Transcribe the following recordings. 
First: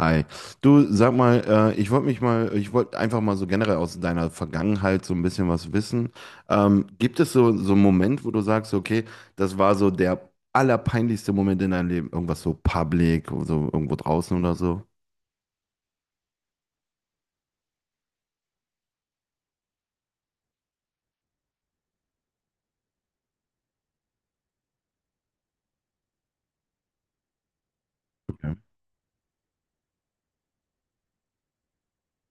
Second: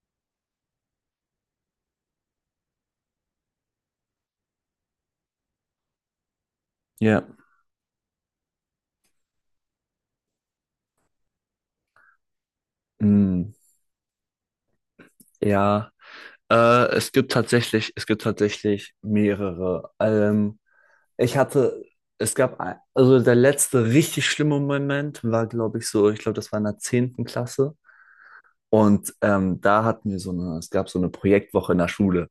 Hi. Du, sag mal, ich wollte mich mal, ich wollte einfach mal so generell aus deiner Vergangenheit so ein bisschen was wissen. Gibt Ja, es so, so einen Moment, wo du sagst, okay, das war so der allerpeinlichste Moment in deinem Leben? Irgendwas so public, mm, so irgendwo draußen oder so? ja. Es gibt tatsächlich mehrere. Ich hatte, es gab, ein, also der letzte richtig schlimme Moment war, glaube ich, so, ich glaube, das war in der zehnten Klasse. Okay. Und da hatten wir so eine, es gab so eine Projektwoche in der Schule.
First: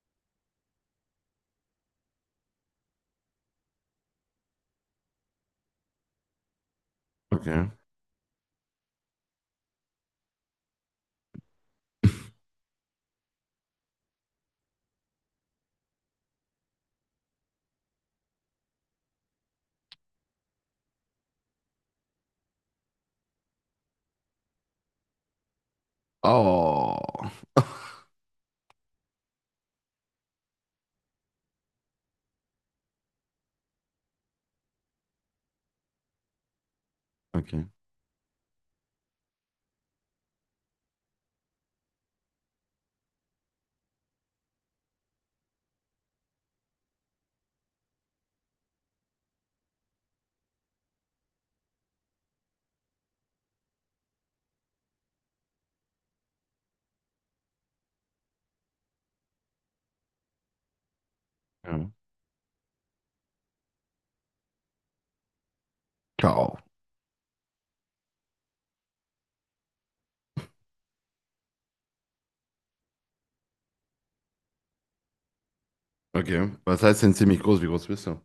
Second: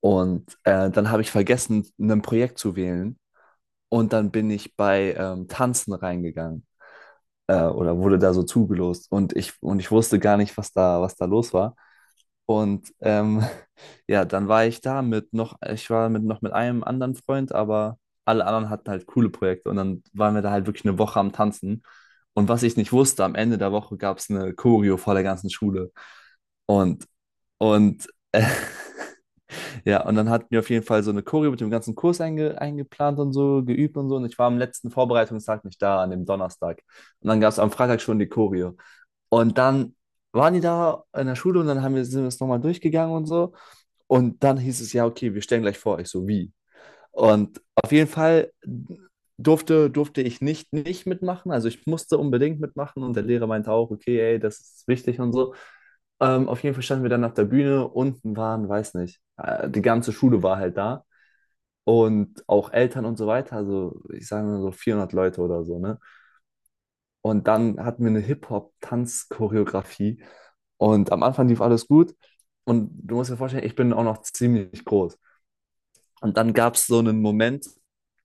Und dann habe ich vergessen, ein Projekt zu wählen. Und dann bin ich bei Tanzen reingegangen Okay. oder wurde da so zugelost. Und ich wusste gar nicht, was da los war. Und ja, dann war ich da mit noch, ich war mit noch mit einem anderen Freund, aber alle anderen hatten halt coole Projekte und dann waren wir da halt wirklich eine Woche am Tanzen. Und was ich nicht wusste, am Ende der Woche gab es eine Choreo vor der ganzen Schule. Oh. Und, und ja, und dann hatten wir auf jeden Fall so eine Choreo mit dem ganzen Kurs eingeplant und so, geübt und so. Und ich war am letzten Vorbereitungstag nicht da, an dem Donnerstag. Und dann gab es Okay. am Freitag schon die Choreo. Und dann waren die da in der Schule und dann haben wir, sind wir es nochmal durchgegangen und so. Und dann hieß es, ja, okay, wir stellen gleich vor. Ich so, wie? Und auf jeden Fall durfte ich nicht mitmachen. Also ich musste unbedingt mitmachen und der Lehrer meinte auch, okay, ey, das ist wichtig und so. Auf jeden Fall standen wir dann auf der Bühne, unten waren, weiß nicht, die ganze Schule war halt da Ja. und auch Eltern und so weiter, also ich sage mal so 400 Leute oder so, ne? Ciao. Und dann hatten wir eine Hip-Hop-Tanz-Choreografie und am Anfang lief alles gut und du musst dir vorstellen, ich bin auch noch ziemlich groß. Und Okay. dann gab Was es so heißt denn einen ziemlich groß? Wie Moment, groß bist du?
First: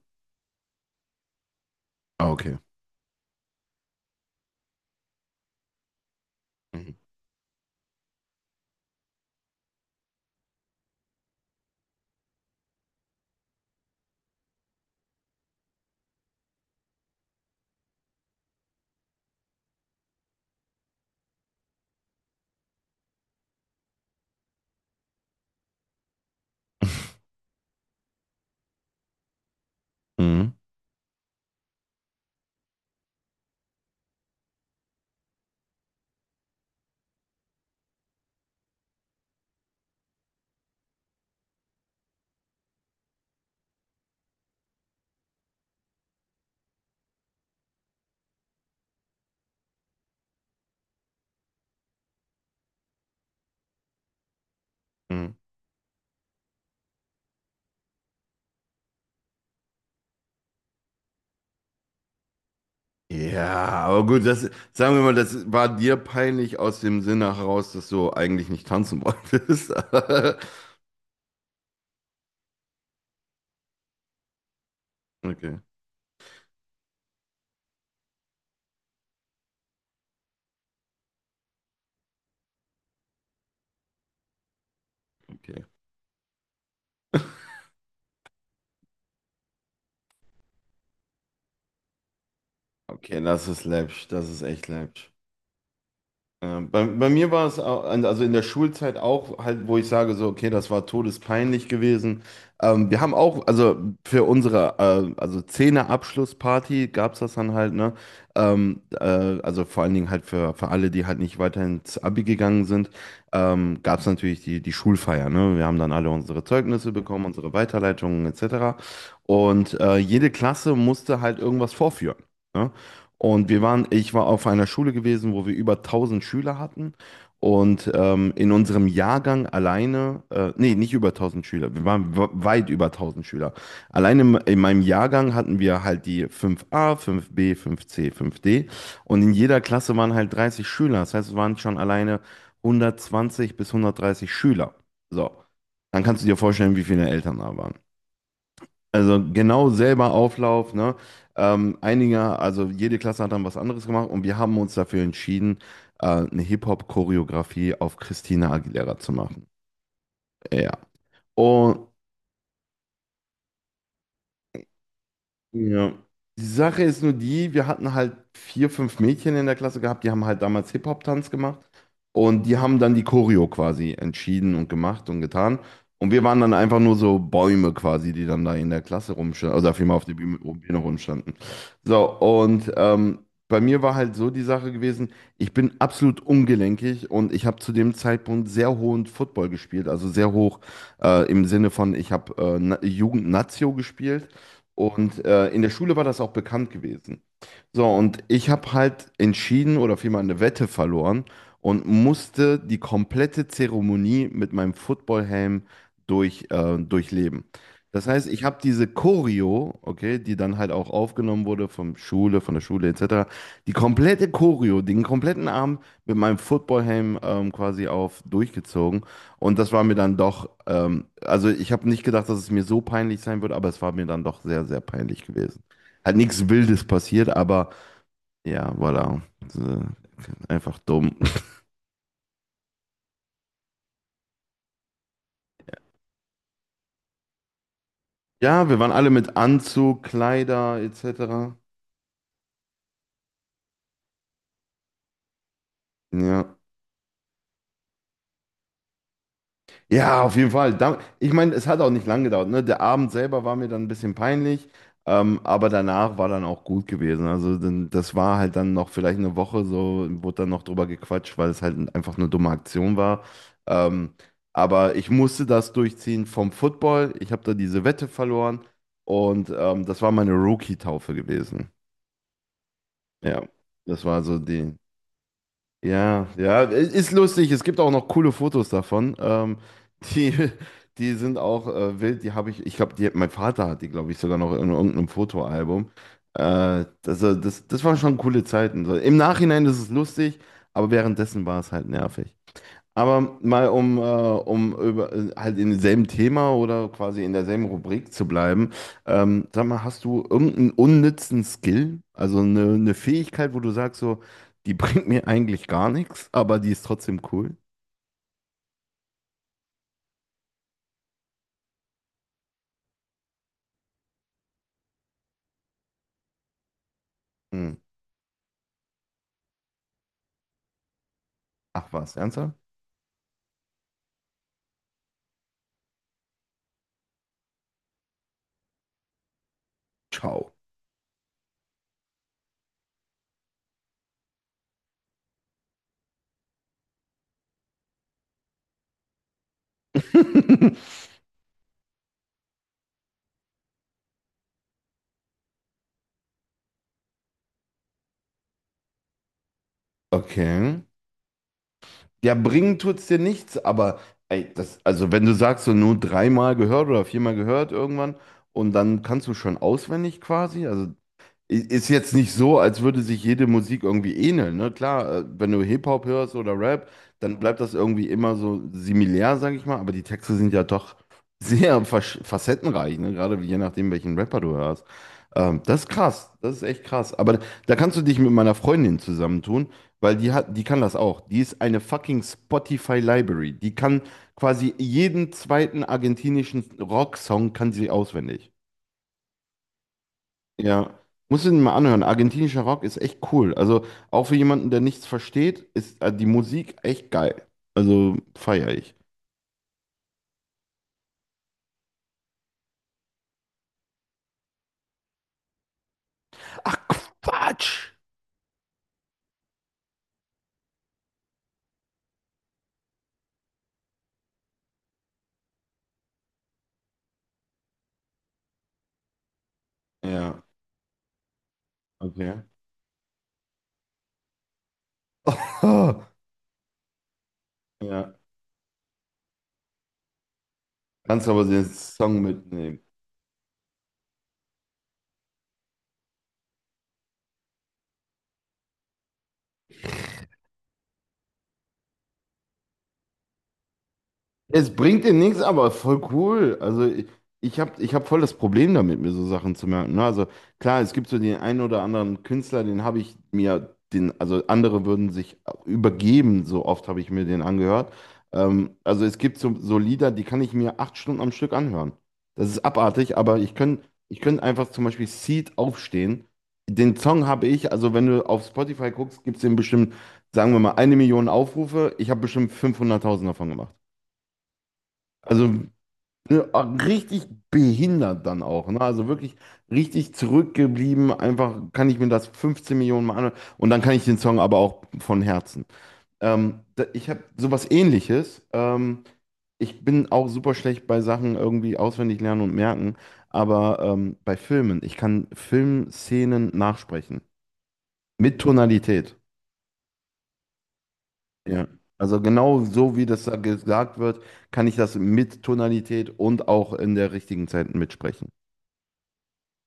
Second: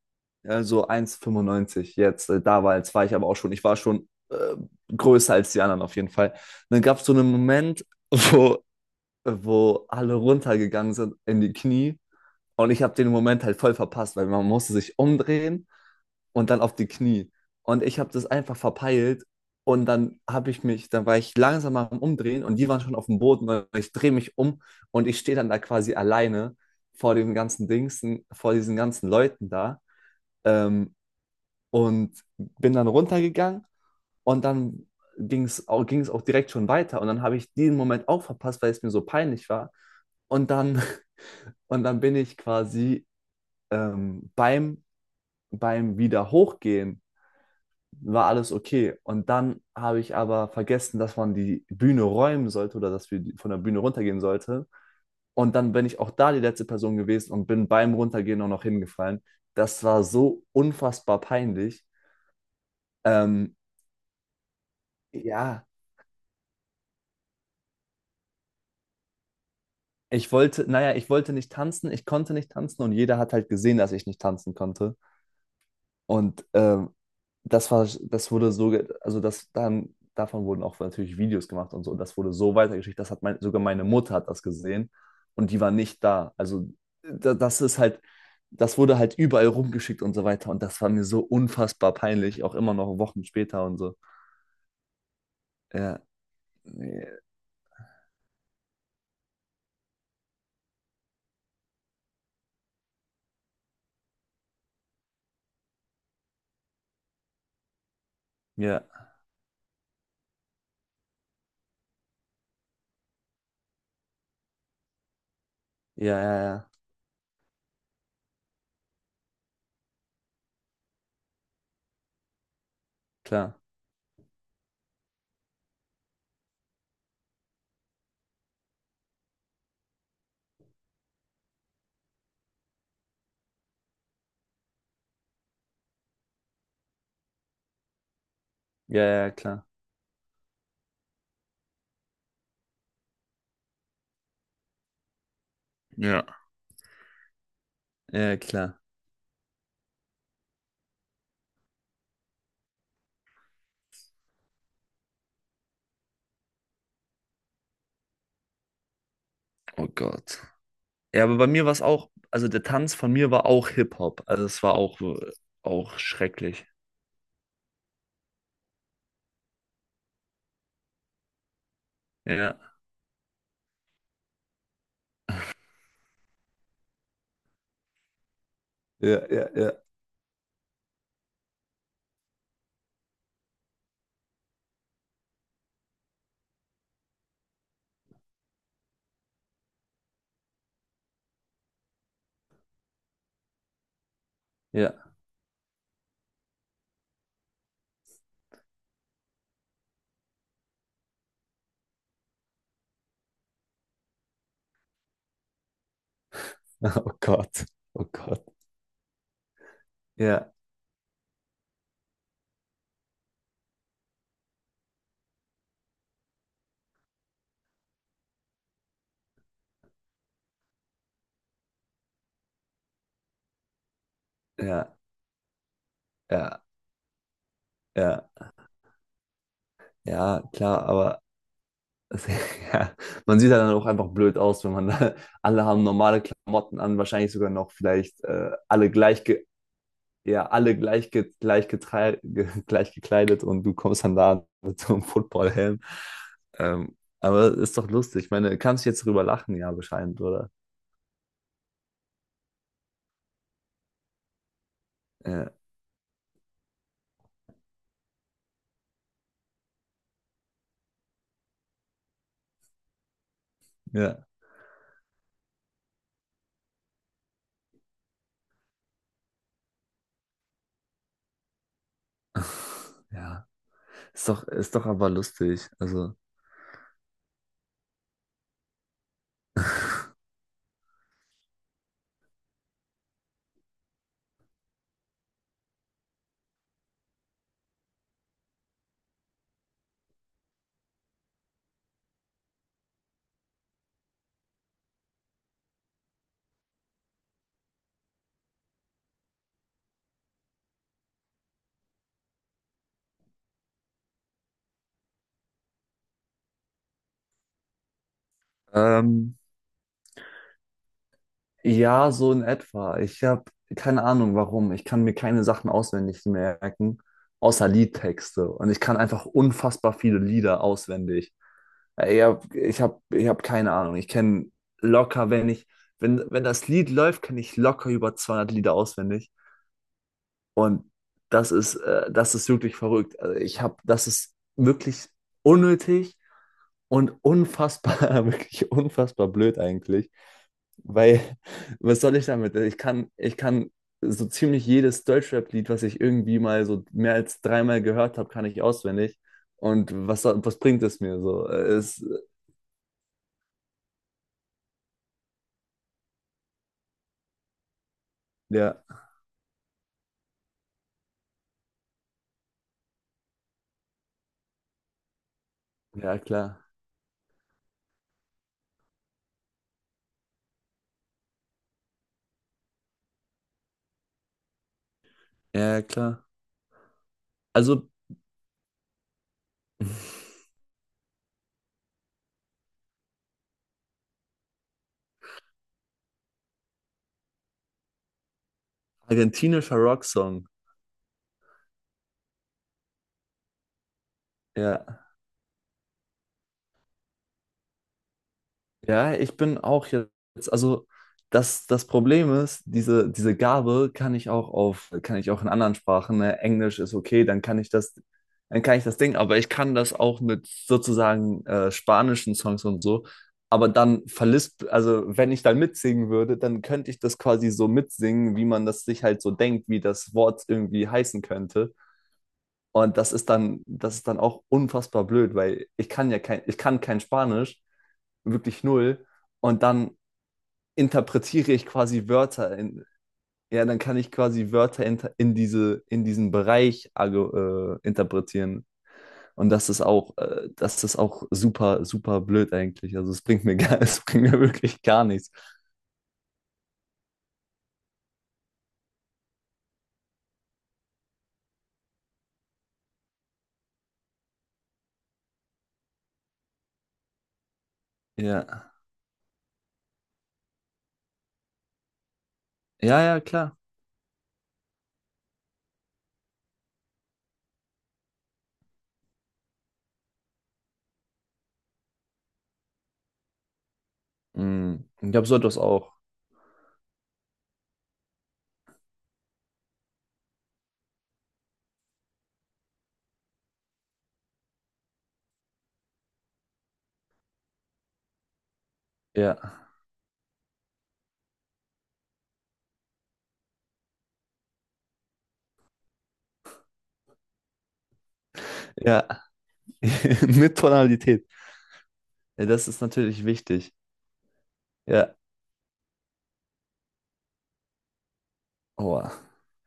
so 1,95 Ah, jetzt, okay. damals war jetzt war ich aber auch schon, ich war schon größer als die anderen auf jeden Fall. Und dann Mhm. gab es so einen Moment, wo, wo alle runtergegangen sind in die Knie und ich habe den Moment halt voll verpasst, weil man musste sich umdrehen und dann auf die Knie. Und ich habe das einfach verpeilt und dann habe ich mich, dann war ich langsam am Umdrehen und die waren schon auf dem Boden, weil ich drehe mich um und ich stehe dann da quasi alleine vor den ganzen Dings, vor diesen ganzen Leuten da ähm, und bin dann runtergegangen und dann ging es auch direkt schon weiter und dann habe ich diesen Moment auch verpasst, weil es mir so peinlich war und dann, und dann bin ich quasi ähm, beim, beim wieder hochgehen war alles okay. Und dann habe ich aber vergessen, dass man die Bühne räumen sollte oder dass wir von der Bühne runtergehen sollte. Mhm. Und dann bin ich auch da die letzte Person gewesen und bin beim Runtergehen auch noch hingefallen. Das war so unfassbar peinlich. Ähm, Ja, aber gut, das, sagen wir mal, das ja, war dir peinlich aus dem Sinne heraus, dass du eigentlich nicht tanzen wolltest. ich wollte, naja, ich wollte nicht tanzen, ich konnte nicht tanzen und jeder hat halt gesehen, dass ich nicht tanzen konnte. Okay, Und das war, das wurde so, also das dann, davon wurden auch natürlich Videos gemacht und so. Und das wurde so weitergeschickt, das hat mein, sogar meine Mutter hat das gesehen und die okay. war nicht da. Also da, das ist halt, das wurde halt überall rumgeschickt und so weiter. Und das war mir so unfassbar peinlich, auch immer noch Okay, Wochen das ist später und so. läppisch, das ist echt läppisch. Ja, Ja, bei, bei nee, mir war es au- also in der Schulzeit auch halt, wo ich sage so, okay, das war todespeinlich gewesen. Wir haben auch, also für unsere also Zehner-Abschlussparty gab es das dann halt, ne? Ähm, ja, äh, also vor allen Dingen halt für alle, die halt nicht weiter ins Abi gegangen sind, gab es natürlich die, die Schulfeier, ne? Wir haben dann alle ja, ja, unsere ja, Zeugnisse bekommen, unsere Weiterleitungen etc. Und jede Klasse musste halt irgendwas vorführen. Ne? Und klar. wir waren, ich war auf einer Schule gewesen, wo wir über 1000 Schüler hatten. Und in unserem Jahrgang alleine, nee, nicht über 1000 Schüler, wir waren we- weit über 1000 Schüler. Alleine in meinem Jahrgang hatten wir halt die fünf a fünf b fünf c fünf d. Ja, Und ja, in jeder klar. Klasse waren halt 30 Schüler. Das heißt, es waren schon alleine 120 bis 130 Schüler. So, dann kannst du dir Ja. vorstellen, wie viele Eltern da waren. Ja, klar. Also genau selber Auflauf, ne? Einige, also jede Klasse hat dann was anderes gemacht und wir haben uns dafür entschieden, eine Hip-Hop-Choreografie auf Christina Aguilera zu machen. Oh Gott. Ja, aber bei mir war Ja. es auch, also der Tanz von mir war auch Hip-Hop. Also es war auch, Ja. auch Die schrecklich. Sache ist nur die, wir hatten halt vier, fünf Mädchen in der Klasse gehabt, die haben halt damals Hip-Hop-Tanz gemacht und die Ja, haben dann die Choreo quasi entschieden und gemacht und getan. Und wir waren dann einfach nur so Bäume quasi, die dann da in der Klasse ja, ja, rumstanden, also ja, vielmehr auf der Bühne, Bühne rumstanden. So, und bei mir war halt so die Sache gewesen, ich bin absolut ungelenkig und ich habe zu dem Zeitpunkt sehr hohen Football gespielt, also sehr hoch im Sinne von, ich habe Na- Jugend-Nazio gespielt. ja, Und in der Schule war das auch bekannt gewesen. So, und ich habe halt entschieden oder vielmehr eine Wette verloren und musste die komplette Zeremonie mit meinem Footballhelm durch, Oh durchleben. Gott, Das oh heißt, ich Gott. habe diese Choreo, okay, die Ja, dann halt auch aufgenommen wurde vom Schule, von der Schule etc., die komplette Choreo, den kompletten Abend mit meinem Footballhelm quasi auf durchgezogen. Und das war mir dann doch, also ich habe nicht gedacht, dass es mir so peinlich sein wird, aber es war mir dann doch sehr, sehr ja, peinlich gewesen. Hat nichts ja, Wildes passiert, aber ja, ja, voilà. So, ja, einfach klar, dumm. aber es- ja, man sieht ja dann auch einfach blöd aus, wenn man da, alle haben normale Klamotten an, wahrscheinlich sogar noch vielleicht Ja, wir alle waren alle gleich, mit Anzug, ja, alle Kleider gleich, etc. gleich, gleich gekleidet und du kommst dann da mit so einem Footballhelm. Ja. Aber ist doch lustig. Ich meine, kannst du jetzt drüber lachen, ja, bescheiden, Ja, auf oder? jeden Fall. Da, ich meine, es hat auch nicht lang gedauert. Ne? Der Abend selber war mir dann ein bisschen peinlich, Ja, aber danach war dann auch gut gewesen. Also dann, das war halt dann noch vielleicht 1 Woche so, wurde dann noch drüber gequatscht, weil es halt einfach eine dumme Aktion war. Ähm, ja. aber ich musste das durchziehen vom Football. Ich habe da diese Wette verloren und das war meine Rookie-Taufe gewesen. Ja, Ja, das war ist so doch, ist die. doch aber lustig. Also, Ja, ja, es ist lustig. Es gibt auch noch coole Fotos davon. Die, die sind auch wild. Die habe ich, ich glaube, die, mein Vater hat die, glaube ich, sogar noch in irgendeinem Fotoalbum. Das, das, das waren schon coole Zeiten. So, im Nachhinein ist es lustig, aber währenddessen war es halt nervig. Aber mal um, um über, halt in demselben Thema oder quasi in derselben Rubrik zu bleiben, sag mal, hast du irgendeinen unnützen Skill, also eine Fähigkeit, wo du sagst so, die bringt mir eigentlich gar nichts, aber die ist trotzdem cool? ähm, Ja, so in etwa. Ich habe keine Ahnung, warum. Ich kann mir keine Sachen auswendig merken, außer Hm. Liedtexte. Und ich kann einfach unfassbar viele Lieder auswendig. Ach Äh, was, Ich ernsthaft? habe ich hab, ich hab keine Ahnung. Ich kenne locker, wenn ich, wenn, wenn das Lied läuft, kenne ich locker über 200 Lieder auswendig. Ciao. Und das ist wirklich verrückt. Also ich habe, das ist wirklich unnötig und unfassbar, wirklich unfassbar blöd eigentlich. Weil, was soll ich damit? Ich kann so ziemlich jedes Deutschrap-Lied, was ich irgendwie mal so mehr als dreimal gehört habe, kann ich auswendig. Und was Okay. bringt es mir so? Äh, Es, Ja, bringen tut's dir nichts, aber ey, das, also wenn du sagst, so nur dreimal gehört oder viermal gehört irgendwann und ja, dann kannst du schon auswendig quasi, also ist jetzt nicht so, als würde sich jede Musik irgendwie ähneln, ne? Klar, wenn du Hip-Hop ja, hörst klar. oder Rap, dann bleibt das irgendwie immer so similär, sag ich mal, aber die Texte sind ja doch sehr versch- facettenreich, ne? Gerade je nachdem, welchen Rapper du hörst. Das Ja, ist klar. krass, das ist echt krass. Aber da, da Also, kannst du dich mit meiner Freundin zusammentun, weil die hat, die kann das auch. Die ist eine fucking Spotify Library. Die kann quasi jeden zweiten argentinischen Rocksong kann sie auswendig. argentinischer Rocksong. Ja, musst du ihn mal anhören. Argentinischer Rock ist echt cool. Also auch für jemanden, der Ja. nichts versteht, ist die Musik echt geil. Also feiere ich. Ja, ich bin auch jetzt, also das Problem ist, diese Gabe kann ich auch auf, kann ich auch in anderen Sprachen, ne? Ach Englisch ist okay, dann kann ich Quatsch! das, dann kann ich das Ding, aber ich kann das auch mit sozusagen spanischen Songs und so, aber dann verlisp, also wenn ich dann mitsingen würde, dann könnte ich das quasi so mitsingen, wie man das sich halt so denkt, wie das Ja, Wort irgendwie heißen könnte. okay. Und das ist dann auch unfassbar blöd, weil ich kann ja kein, ich kann kein Spanisch, Ja. wirklich null. Und dann Kannst aber interpretiere den ich quasi Song Wörter mitnehmen. in, ja, dann kann ich quasi Wörter in, in diesen Bereich interpretieren. Und das ist auch super, super blöd eigentlich. Also es bringt mir gar, es bringt mir Es wirklich bringt gar dir nichts. nichts, aber voll cool. Also ich habe ich hab voll das Problem damit, mir so Sachen zu merken. Ne? Also klar, es gibt so den einen oder anderen Künstler, den habe ich mir, den, also andere würden sich übergeben, so oft habe ich mir den angehört. Ja. Also es gibt so, so Lieder, die kann ich mir 8 Stunden am Stück anhören. Das ist Ja, abartig, ja, aber klar. ich könnte ich könnt einfach zum Beispiel Seed aufstehen. Den Song habe ich, also wenn du auf Spotify guckst, gibt es den bestimmt, sagen wir mal, 1 Million Aufrufe. Ich habe bestimmt 500.000 davon gemacht. Mhm. Ich glaube, so Also etwas auch. ne, ah, richtig behindert dann auch, ne? Also wirklich richtig zurückgeblieben. Einfach kann ich mir das 15 Millionen Mal anhören. Und dann kann ich den Song aber auch von Herzen. Da, ich habe sowas Ähnliches. Ja. Ich bin auch super schlecht bei Sachen irgendwie auswendig lernen und merken. Aber bei Filmen, ich kann Filmszenen nachsprechen. Mit Ja. Tonalität. Mit Tonalität. Ja. Also Ja, genau das ist so, wie das natürlich da wichtig. gesagt wird, kann ich das Ja. mit Tonalität und auch in der richtigen Zeit mitsprechen. Boah.